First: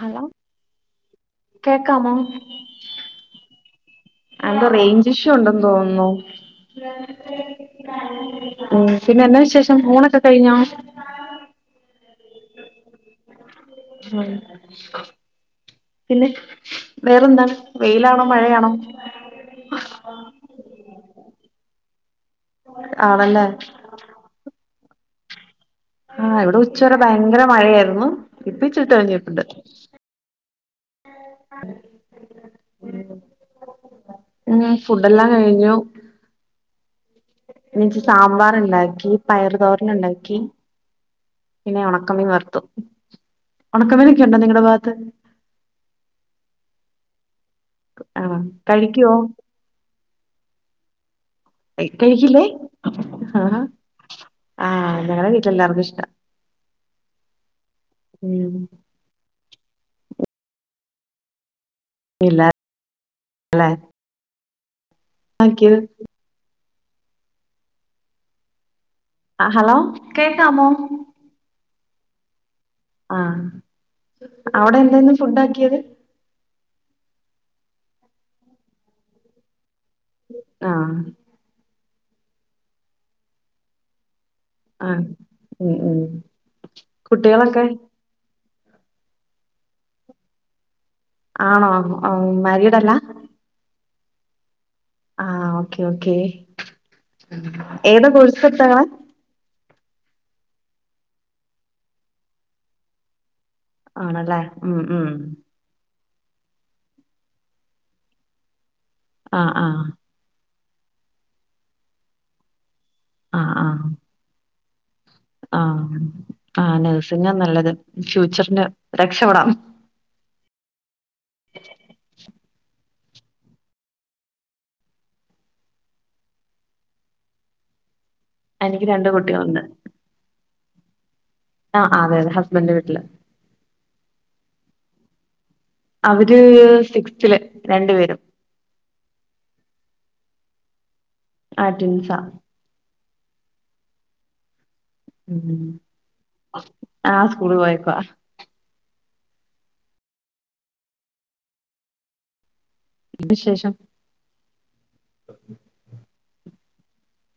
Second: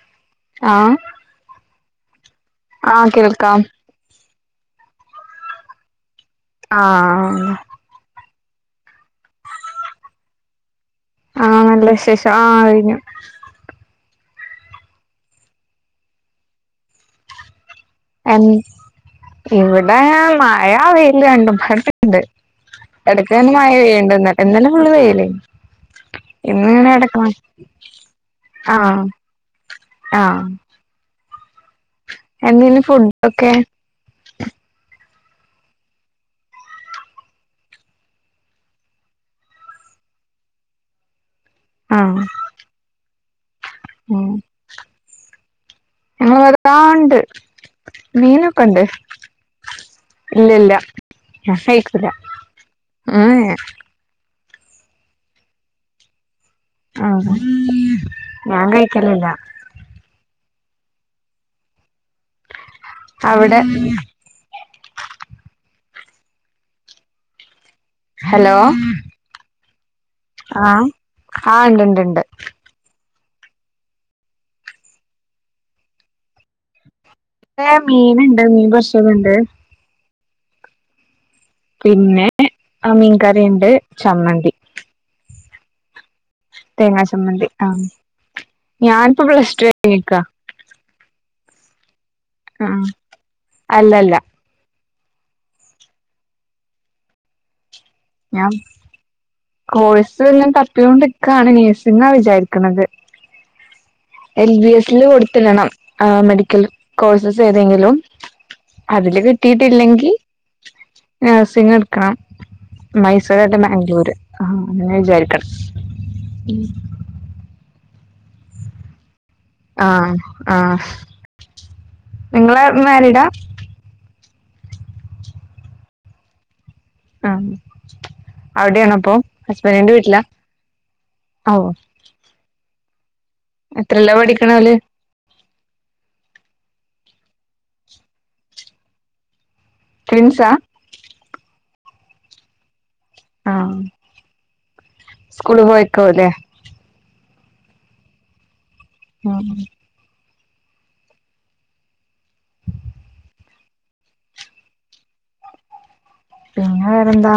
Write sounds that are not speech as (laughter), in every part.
Hello കേ ക്കാമോ ആ കേൾക്കാം അ എന്തോ റേഞ്ച് ഇഷ്യു ഉണ്ടെന്ന് തോന്നുന്നു ആഹ് ഓ പിന്നെ എന്നാ വിശേഷം ഊണൊക്കെ കഴിഞ്ഞോ ആഹ് നല്ല വിശേഷം ആ കഴിഞ്ഞു പിന്നെ വേറെന്താണ് വെയിലാണോ എൻ മഴയാണോ ഇവിടേ മഴ വെയിൽ രണ്ടും (unintelligible) എടയ്ക്ക് ആണല്ലേ പിന്നെ മഴ പെയ്യണ്ട് ഇന്ന ഇന്നലെ ഫുള്ള് വെയില് ആ ഇവിടെ ഉച്ചവരെ ഭയങ്കര മഴയായിരുന്നു ഇപ്പ ഇച്ചി ആഹ് തെളിഞ്ഞിട്ടുണ്ട് എന്തെിലും ഫുഡൊക്കെ എല്ലാം കഴിഞ്ഞു എനിക് സാമ്പാർ ഉണ്ടാക്കി പയറു തോരൻ ഉണ്ടാക്കി പിന്നെ ആഹ് ഉണക്കമീൻ വറുത്തു ഉണക്കമീനൊക്കെ ഉം ഉണ്ടോ നിങ്ങളുടെ ഭാഗത്ത് (unintelligible) ആ ഉണ്ട് ആണോ മീനൊക്കെ ഒണ്ട് കഴിക്കുവോ ഇല്ലില്ല ഞാൻകയിക്കൂല്ല കഴിക്കില്ലേ ആ ആഹ് ആഹ് ഞങ്ങടെ വീട്ടിലെല്ലാർക്കും ഇഷ്ടാ ആ ഉം ഞാൻ കഴിക്കലില്ല ഇല്ലാ അവിടെ ല്ലേ ആക്കിയത് ഹലോ ഹലോ കേക്കാമോ? ആ ആ ഉണ്ട് ണ്ട് ഉണ്ട് ആ അവിടെ എന്താ ഇന്ന് ഫുഡ് ആക്കിയത് ഇവ്ടേ മീൻണ്ട് മീൻ പൊരിച്ചതു ഇണ്ട് ആ പിന്നെ മീൻകറിയുണ്ട് ചമ്മന്തി ആ ഉം ഉം തേങ്ങാ ചമ്മന്തി കുട്ടികളൊക്കെ ആ ഞാനിപ്പോ പ്ലസ് ടു കഴിഞ്ഞ് നിക്കാ ആണോ ഹ മാരീഡല്ലാ അല്ലല്ല ആ ഓക്കെ ഓക്കെ ഏത് കോഴസാ ഞാൻ എട്ത്തേക്കണേ കോഴ്സ് വല്ലോം തപ്പികൊണ്ട്ക്കാണ് നഴ്സിങാ വിചാരിക്കണത് ആണല്ലേ വിചാരിക്കുന്നത് എൽ ബി ഉം എസ്ല് ഉം കൊടുത്തിടണം ആ മെഡിക്കൽ കോഴ്സസ് ഏതെങ്കിലും അതില് ആഹ് ആഹ് കിട്ടിട്ടില്ലെങ്കി ആഹ സിങ്ങ എടുക്കണം മൈസൂർ ആഹ് അല്ല ആഹ് മാംഗ്ലൂര് ആ അങ്ങനെ വിചാരിക്കണം ആഹ് ആഹ് നഴ്സിങ്ങാ നല്ലത് ഫ്യൂച്ചറിന് രക്ഷപ്പെടാം ആഹ നിങ്ങള മരിഡാ ആഹ എനിക്ക് അവിടെയാണ രണ്ട് അപ്പ ഹസ്ബൻറിന്റെ വീട്ടിലാ ഓ ആ അതെ അതെ ഹസ്ബൻഡ്ട്ട് എത്രല്ല പഠിക്കണല് അവര് സിക്സ്ത്തില്ൽ രണ്ടു പേരും എസാ ആട്ടിൻസ ആഹ സ്കൂള് പോയക്കോ അല്ലേ കുഴവായിക്കാ ആഹ വിശേഷം ഉ പിന്നെ വേറെന്താ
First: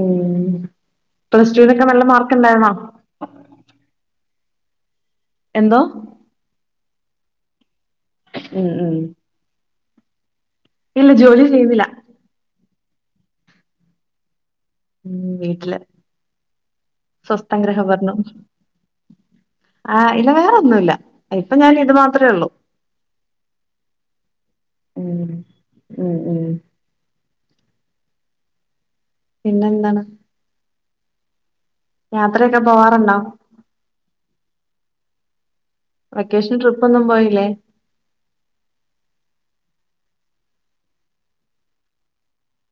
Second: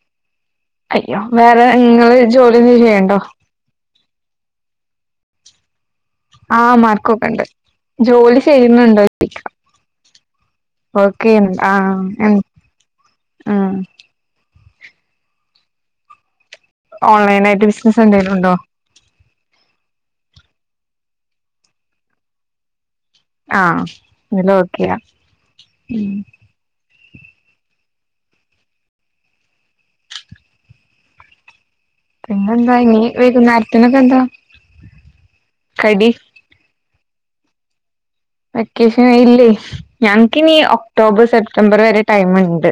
ഉം അയ്യോ പ്ലസ് വേറെ ടുവിനൊക്കെ നല്ല നിങ്ങള് മാർക്ക് ഉണ്ടായിരുന്നോ ജോലിന്ന ചെയ്യണ്ടോ എന്തോ ആഹ് മാർക്കക്കണ്ട് ജോലി ഉം ഉം ചെയ്യുന്നുണ്ടോരിക്ക ഇല്ല ഓക്കെ ജോലി ചെയ്യുന്നില്ല ആഹ എ ആഹ ഉം വീട്ടില് ഓൺലൈൻ ആയിട്ട് സ്വസ്ഥഗ്രഹ വർ ബിസിനസ് എന്തെലും ഉണ്ടോ ആ് ഇല്ല വേറ ഒന്ന ഇപ്പൊ ഞാൻ ഇത് മാത്രേ ഉള്ളൂ ആഹ് എല്ല ഓക്കെയാ ഉം മ് ഉം ഉം പിന്നെ എന്താണ് യാത്രയൊക്കെ പിന്നെന്താ ഇനി പോവാറുണ്ടോ വൈകുന്നേ രത്തിനൊക്ക എന്താ? കടി വെക്കേഷൻ ട്രി പ്പൊന്നും പോയില്ലേ? വെക്കേഷൻ ഇല്ലേ ഞങ്ങ്ക്ക് ഇനി ഒക്ടോബർ, സെപ്റ്റംബർ വരെ ടൈമ് ഇണ്ട്.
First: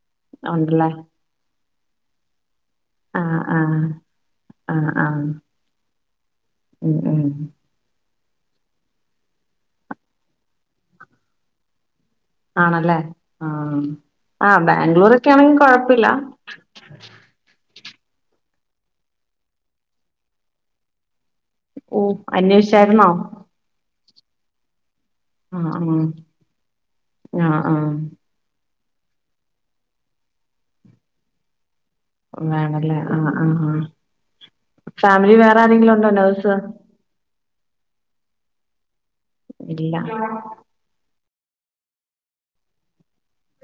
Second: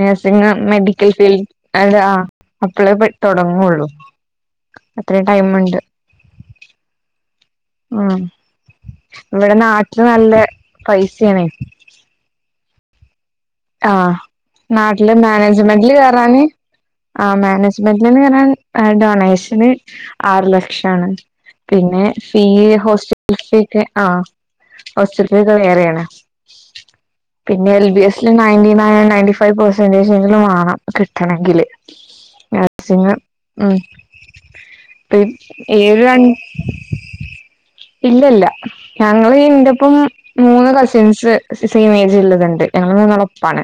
നഴ്സിംഗ് ഉണ്ടല്ലേ മെഡിക്കൽ ഫീൽ അതെ ആഹ് അപ്പളേ പഠി ആഹ് തൊടങ്ങുള്ളൂ. ആഹ് ആഹ് ആഹ് അത്രേം ടൈമ്ണ്ട്. ഉം ഉം ആഹ് ഇവിടെ നാട്ടില് നല്ല പൈസയാണെ. ആണല്ലേ ആഹ് ആ ആഹ് നാട്ടില് ബാംഗ്ലൂരൊക്കെ ആണെങ്കിൽ മാനേജ്മെന്റില് കൊഴപ്പില്ല കേറാന് ആ മാനേ- ജ്മെന്റിൽന്ന് കേറാൻ കൈ ഡൊണേഷന് ആറ് ലക്ഷാണ്. ഓ പിന്നെ ഫീ അന്വേഷിച്ചായിരുന്നോ ഹോസ്റ്റൽ ഫീ ഒക്കെ ആ ഹോസ്റ്റ്ൽ ഫീ ഒക്കെ ആഹ് ആഹ് വേറെയാണ്. ആഹ് പിന്നെ എൽ ആഹ് B S (unintelligible) ninety five percentage എങ്കിലും വാണം കിട്ടണെങ്കില്. വേണല്ലേ നഴ്സിംഗ് ആഹ് ആഹ് ഉം ആഹ്. ഫാമിലി വേറെ ആരെങ്കിലു ഏഴ് ര ഉണ്ടോ നേഴ്സ്? ഇല്ലല്ല. ഞങ്ങള് ഇന്റെപ്പം ഇല്ല മൂന്ന് കസിൻസ് സെയിം ഏജ് ഉള്ളതുണ്ട് ഞങ്ങള് മൂന്നാളും പാണ്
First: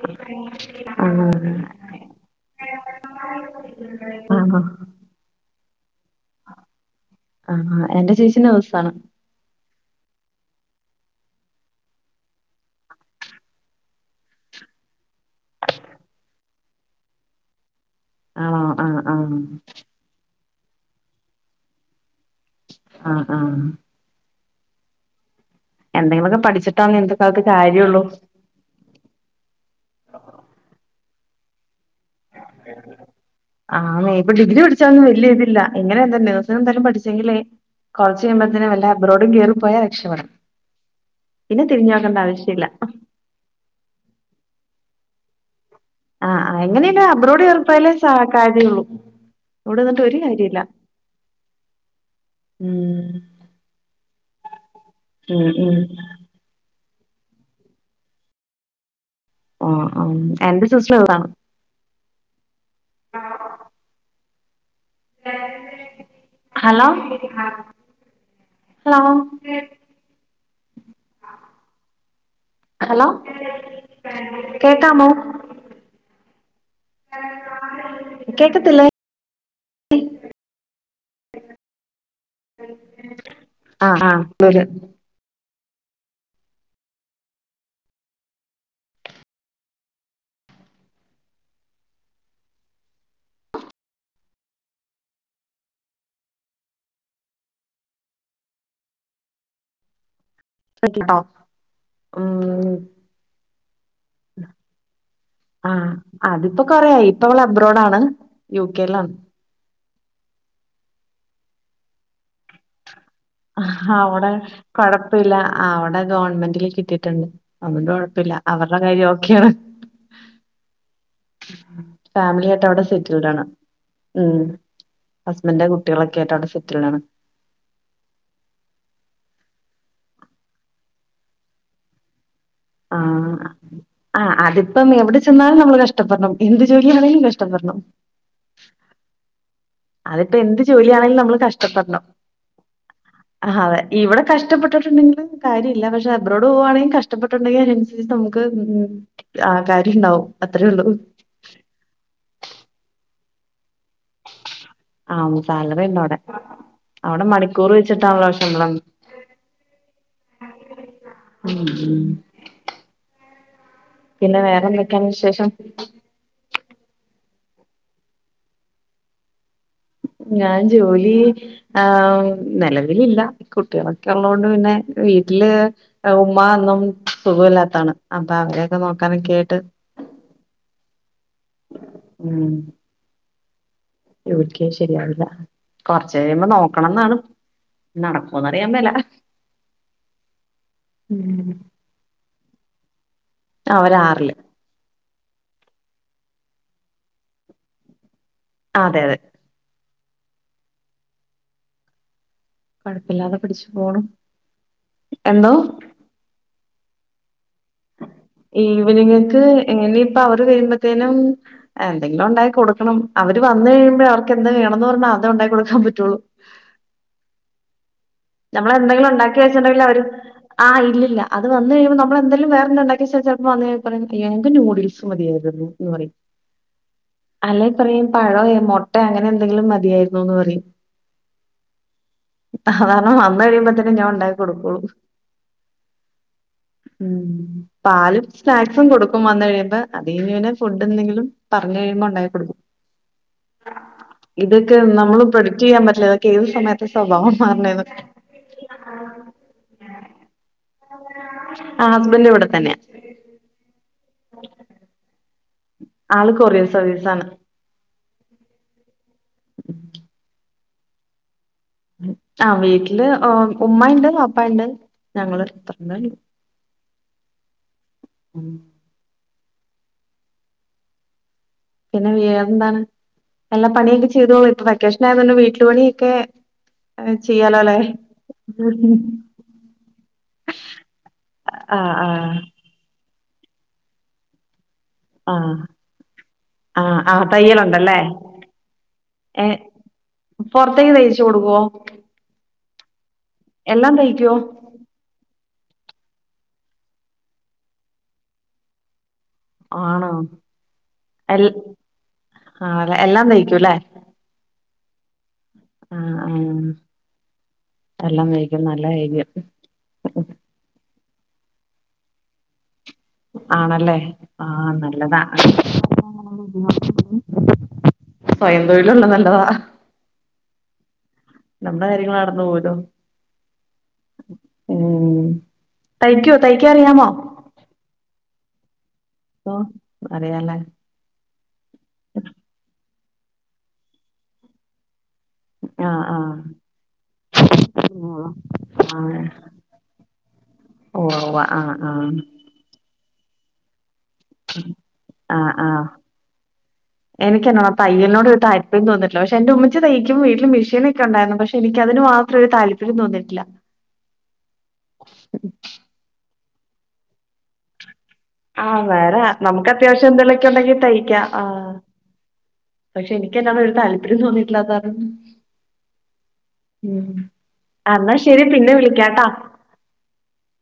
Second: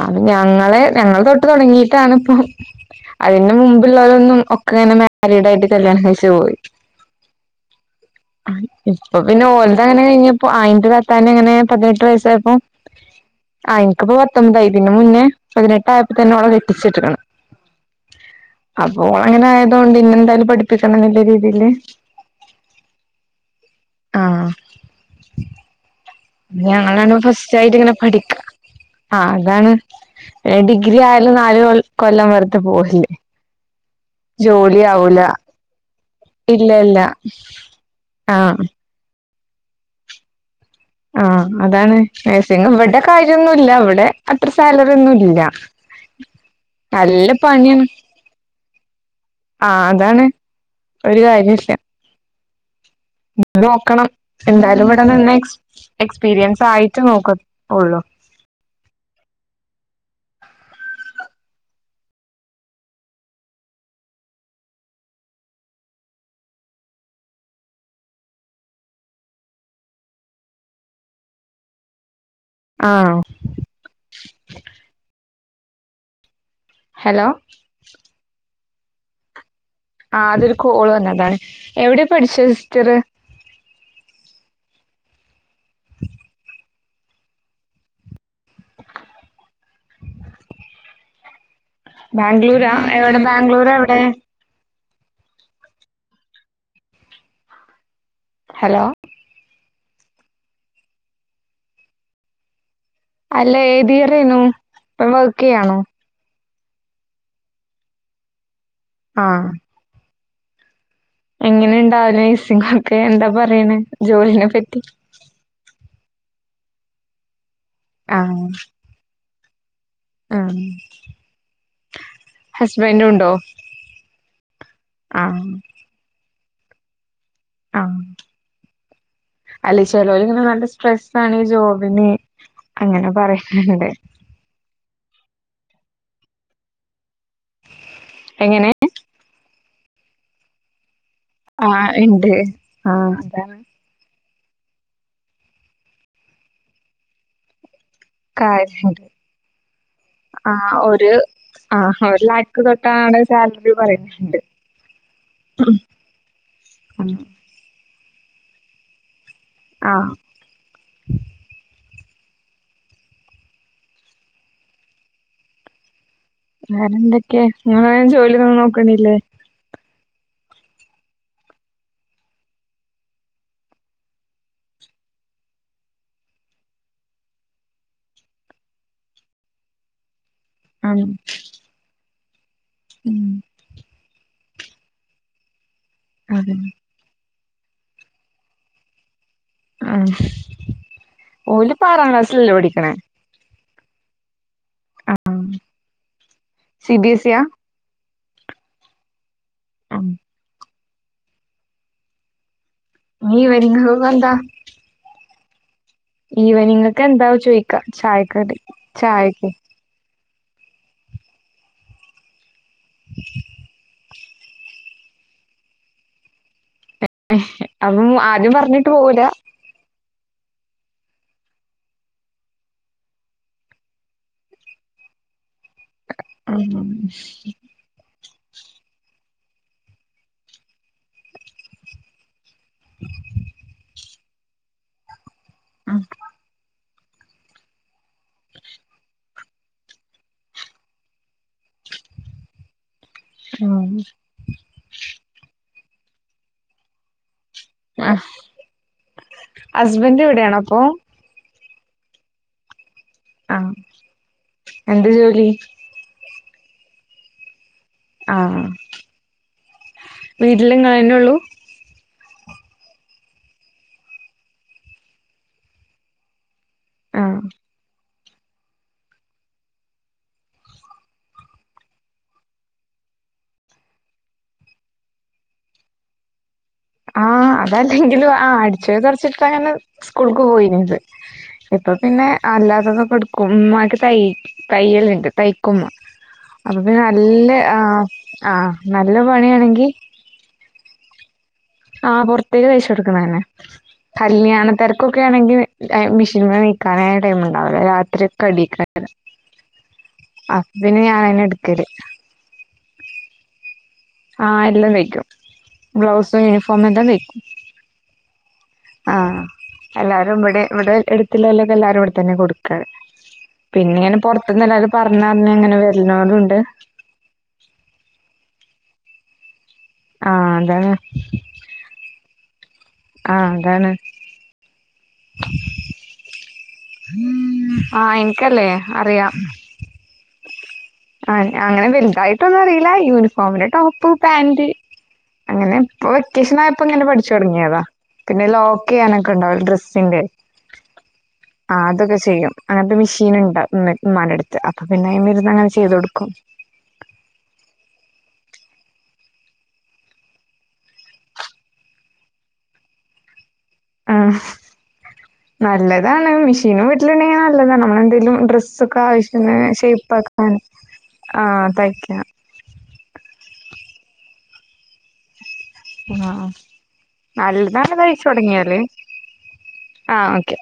അത് ഞങ്ങളെ ഞങ്ങള് തൊട്ട് ആഹ് തൊടങ്ങിട്ടാണ് ഇപ്പോ അതിന്റെ മുമ്പുള്ളവരൊന്നും ആഹ് ഒക്കെങ്ങനെ മാരീഡ് ആയിട്ട് കല്യാണം കഴിച്ചു പോയി ആഹ് എന്റെ ചേച്ചി നഴ്സാണ് ഇപ്പ പിന്നെ ഓലതെ അങ്ങനെ കഴിഞ്ഞു അപ്പൊ അയിന്റെ കത്താ (unintelligible) നെ അങ്ങനെ പതിനെട്ട് വയസ്സായപ്പോ ആ എനിക്കിപ്പോ പത്തൊൻമ്പതായ്ട്ടുണ്ട് ഇതിന് മുന്നേ പതിനെട്ടയപ്പോ തന്നെ ഓളെ കെട്ടിച്ച് വിട്ടേക്ക്ണ് ആണോ ആഹ് അപ്പോൾ ആഹ് ഓളങ്ങനെ ആയതൊണ്ട് ഇനി എന്നെന്തായാലും പഠിപ്പ- കിട്ടണം അതിന്റെ രീതിയില് ആഹ് ആഹ് ആഹ് എന്തെങ്കിലുമൊക്കെ പഠിച്ചിട്ടാന്ന് ഇന്നത്തെ ഞങ്ങളാണ് കാലത്ത് ഫസ്റ്റ് ആയിട്ട് ഇങ്ങനെ കാര്യള്ളൂ പഠിക്ക ആ അതാണ് ഡിഗ്രി ആ- നാല് കൊല്ല- കൊല്ലം വെറുത്തെ പോവല്ലേ ആനേ ഇപ്പ ഡിഗ്രി ജോലി പഠിച്ചാലേ ഒന്നും ആവൂല വലിയ ഇതില്ല ഇങ്ങനെ തന്നെ നേഴ്സിങ് ഇല്ല എന്തായാലും ഇല്ല പഠിച്ചെങ്കിലേ കൊറച്ച് ആഹ് കഴിയുമ്പോത്തെന് വല്ല അബ്രോഡും കേറും പോയാ രക്ഷപ്പെടാം ആ പിന്നെ തിരിഞ്ഞു അതാണ് നോക്കണ്ട ആവശ്യമില്ല നേഴ്സിങ് ഇവിടെ കാര്യൊന്നുമില്ല ഇവിടെ അത്ര സാലറിയൊന്നും ഇല്ല ഇല്ല ആഹ് എങ്ങനെലും നല്ല അബ്രോട് കേറി പണിയാണ് പോയാലേ സാ കാര്യ ഉള്ളൂ ആ അതാണ് ഒരു കാര്യ ഇല്ല ഉം എന്തായാലും ഇവിട ഇവിടെ നിന്ന് ഉം ഉം എക്സ്പീരിയൻസ് ആയി ട്ട് നോക്കത്തുള്ളു ഓ ആ എന്റെ സിസ്റ്റർ അതാണ് ഹലോ ഹലോ ആ ഹലോ കേക്കാമോ ഹലോ കേ ക്കത്തില്ലേ ആ അതൊരു കോള് വന്നതാണ് എവിടാ പഠിച്ച സിസ്റ്ററ് ആഹ് ആഹ് ബാംഗ്ലൂരാ എവിടെ ബാംഗ്ലൂർ എവിടെ ഹലോ (unintelligible) ഉം അല്ല ഏതിയറേനു വർക്ക് ചെയ്യാണോ ഇപ്പൊ കൊറയായി ഇപ്പ അവള് അബ്രോഡ് ആണ് യൂ കെ ലാണ് ആ എങ്ങനെ ഉണ്ടാവില്ല നഴ്സിംഗാണ് ഒക്കെ എന്താ പറയണ ജോലീനെ പറ്റി ഗവൺമെന്റിൽ കിട്ടയിട്ടുണ്ട് അവടെ ആ കുഴപ്പില്ല അവരുടെ കാര്യം ഓക്കേ ക്കാണ് ആ ഫാമിലിയായിട്ട് അവിടെ ഹസ്ബൻഡ് സെറ്റിൽഡ് ഉണ്ടോ ആണ് ഉം ആ ഹസ്ബൻഡും കുട്ടികളൊക്കെ ആയിട്ട് അവിടെ സെ സെറ്റിൽടാണ് ആ അല്ല ചെലൊരുങ്ങനെ നല്ല സ്ട്രെസ്സാണ് ഈ ജോബിന് അങ്ങനെ ആഹ് പറയുന്നുണ്ട് ആഹ് അതിപ്പം എവിടെ ചെന്നാലും നമ്മള് കഷ്ടപ്പെടണം എന്ത് ജോലിയാണങ്കിലും കഷ് ടപ്പെടണം എങ്ങനെ അതിപ്പോ എന്ത് ജോലിയാണെങ്കിലും ആ കഷ്ടപ്പെടണം ഇണ്ട് ആ അതാണ് കഷ്ടപ്പെട്ടിട്ടുണ്ടെങ്കിൽ കാര്യല്ല പക്ഷെ അബ്റോട് പോവാണെങ്കിൽ കഷ്ടപെട്ട്ട്ടുണ്ടെങ്കിൽ കാര്യ കാര്യണ്ടാവും. ആ അത്രേ ഉള്ളൂ. ഒരു ആ ഒരു ലക്ക് തൊട്ടാണ് സാ ആ സാലറി ഉണ്ട് അവിടെ ഉം അവിടെ മണിക്കൂർ വെച്ചിട്ടാനല്ലോ ഉം ആ ഉം പിന്നെ വേറെ ന്തെക്കയാണ് വിശേഷം വേറെ എന്തൊക്കെയ അങ്ങന ജോലി ഒന്നും നോക്കണല്ലേ ഞാൻ ജോലി ആ നിലവിലില്ല കുട്ടികളൊക്കെ ഉള്ള കൊണ്ട് പിന്നെ വീട്ടില് ഉമ്മ ഒന്നും സുഖമല്ലാത്താണ് അപ്പൊ അവരൊക്കെ നോക്കാനൊക്കെ ആയിട്ട് ആ ഉം ഉം എക്ക ശരിയാവില്ല കുറച്ച കഴിയുമ്പോ അതന്നെ നോക്കണം എന്നാണ് നടക്കന്നറിയമ്മേല ആ ഓല ആറാം ക്ലാസിലല്ലോ പഠിക്ക പി അവര് ആറില് ആ സി ബിഎസ് സിയാ അതെ അതെ ആഹ് കൊഴപ്പില്ലാതെ നീ പഠിച്ചു വരങ്ങ പോണു വന്താ എന്തോ ഇവനിങ്ങ ഒക്കെ എന്താ ചോദ ഈവനിങ്ങയ്ക് എങ്ങനെ അപ്പൊ അവര് വരുമ്പോത്തേനും എന്തെങ്കിലും ഉണ്ടായി കൊടുക്ക ണം അവര് വന്നു കഴിയ്പോ അവർ എന്തന്ത് വേണംന്ന് പറഞ്ഞാ അത ഉണ്ടാക്കി കൊടുക്കാൻ പറ്റുള്ളൂ (inaudible) ആദ്യം പറഞ്ഞിട്ട് നമ്മളെന്തെങ്കിലും പോവൂല. ഉണ്ടാക്കി വെച്ചിട്ടുണ്ടെങ്കിൽ അവര് ആഹ് ഇല്ല അത് വന്ന് കഴിയുമ്പൾ നമ്മൾ എന്തായാലും വേറെന്തണ്ടാക്കി ചിലപ്പോ വ കഞ്ഞ എങ്ങക്ക് നയൂഡിൽസ് മതിയായിരുന്നു പറ ആഹ് അല്ല പറയാ പഴം മൊട്ട അങ്ങനെ എന്തെങ്കിലും മതിയായിരുന്നുന്ന് പറയും വന്ന കഴിയുമ്പോത്തന്നെ ഞാൻ ഉണ്ടാക്കി കൊടുക്കുള്ളൂ ഉം ഉം പാലും സ്നാക്സും കൊടുക്കും വന്ന കഴിയുമ്പോ അതഞ്ഞുനെ ഫുഡ് എന്തെങ്കിലും പറഞ്ഞഞ് കഴിയുമ്പോ ഉണ്ടാക്കി കൊടുക്കും ഇതൊക്കെ നമ്മള് പ്രൊഡക്ട് ചെയ്യൻ പറ്റില്ല ഏ സമയ സ്വഭം മാ ആ ഹസ്ബൻഡ് എവിടെയാണ അപ്പൊ ആ ഹസ്ബൻഡന്റെ ഇവിടെ തന്നെയാ ആഹ് എന്ത് (unintelligible) (inaudible) ആള് കൊറേ ദിവസം അവധി ദെവസമാണ് ആഹ് ആഹ് (inaudible) വീട്ടില് നിങ്ങള് തന്നേയുള്ളു ആഹ് വീട്ടില് ഉമ്മ ഇണ്ട് വാപ്പ ഇണ്ട് ഞങ്ങളും (unintelligible) ആഹ് ഉം പിന്നെ വേറെ എന്താണ് എല്ലാ പണിയൊക്കെ ചെയ്തോളൂ ഇപ്പൊ വെക്കേഷൻ ആയതൊണ്ട് വീട്ടില് പണിയൊക്കെ ആ ചെയ്യാലോ അല്ലേ അതല്ലങ്കിലും ആ അടിച്ചതും തൊടച്ചിട്ടാ ഞാൻ സ്കൂളക്ക് പോയിനത് ആ ഇപ്പൊ ആ പിന്നെ അല്ലാതത് യൊക്കെ എടുക്കും ഉമ്മാക്ക് തൈ- തയ്യലുണ്ട് ആ തൈക്കും ഉമ്മ അപ്പൊ ആ പിന്നെ ആ നല്ല ആ തയ്യലുണ്ടല്ലേ ആ നല്ല ഏ പണിയാണെങ്കിൽ- പൊറത്തേക്ക് തൈച്ചു കൊടുക്കുവോ ആ പൊറത്തേക്ക് തയ്ച്ച കൊടുക്കണതന്നെ എല്ലാം തയ്ക്കോ കല്യാണ തിരക്കൊക്ക ആണെങ്കിൽ- മിഷീൻ നൽക്കാന ടൈംണ്ടാവില്ലോ രാത്രിയൊക്കെയെണിക്കുണ്ട് ആണോ ഞാനന്നെ എല്ല എടുക്കല് അതെ എല്ലാം തയ്ക്ക- ഉല് (unintelligible) ആഹ് എല്ലാം തയ്ക്കും ആ ബ്ലൗസും യൂണിഫോമും എല്ലാം തയ്ക്കും എല്ലാം തയ്ക്കും നല്ല കാര്യം ആഹ് എല്ലാരും ഇവിടെ ഇവിടെ എടു - ക്ക എല്ലാരും ഇവടെ തന്നെ കൊടു ആണല്ലേ ക്കെപിന്നെ ഇങ്ങനെ ആ നല്ലതാ പൊറത്ത്ന്നെല്ലാപറഞ്ഞ അന്നെന്നെ ഇങ്ങനെ വരുന്നോരുണ്ട് തൊഴിലുള്ളത് നല്ലതാ ആഹ് അതെന്നെ ലൊ ആഹ് അതാണ് ഉം തൈക്ക് (unintelligible) തയ്ക്ക അറിയാമോ ആഹ് എനിക്കല്ലേ അറിയാം ഓ അറിയാലേ ആഹ് അങ്ങനെ വല്തായിട്ടൊന്നും അറിയി ല്ല യൂണിഫോമിന്റെ ടോപ്പ് പാന്റ് അങ്ങനെ ആ ഇപ്പൊ ആ വെക്കേഷൻ ആ ആയപ്പോ ഇങ്ങനെ പഠിച്ചു തൊടങ്ങിയതാ ഉവ്വ പിന്നെ ലോക്ക് എയ്യാനൊക്കെ ഇണ്ടാവ്ലെ ഡ്രെസ്സിന്റെ ആ അതൊക്കെ ചെയ്യും അങ്ങന മെഷീൻ ഉണ്ട വിമാന എടുത്ത് അപ്പൊ പിന്നെ വരന്ന് ആ ആ അങ്ങനെ ചെയ്ത കൊടുക്കും താല്ര്ം തോന്നട്ടില്ല പക്ഷെ എന്റെ ഉമ്മ തക്കുമ്പ വീട്ടില് മെഷീനക്കെണ്ടായി പക്ഷെ എനിക്ക് അന് മാത്രം ഒരു താല്പര്യം തോന്നിട്ടില്ല ആ നല്ലതാണ് മഷ ീ വീട്ടിലണ്ടെങ്ക നല്ലതാ നമ്മ ആഹ വേറെ നമുക്ക് അത്യാവശ്യം എന്തെങ്കലുമൊക്കെ ഷേപ്പാക്കാൻ ഉണ്ടെങ്കിൽ തയ്ക്കാം ആ ആഹ് തയ്ക്കാം പക്ഷെ എനിക്ക്ന്താണ് ഒരു താല്പര്യം തോന്നി ഇല്ലാതാര ആഹ നല്ല ആ, നള് എന്നാ കഴിച്ചു ശരി പിന്നെ തുടങ്ങിയല്േ വിളിക്കാട്ടാ ആഹ ഓക്കെ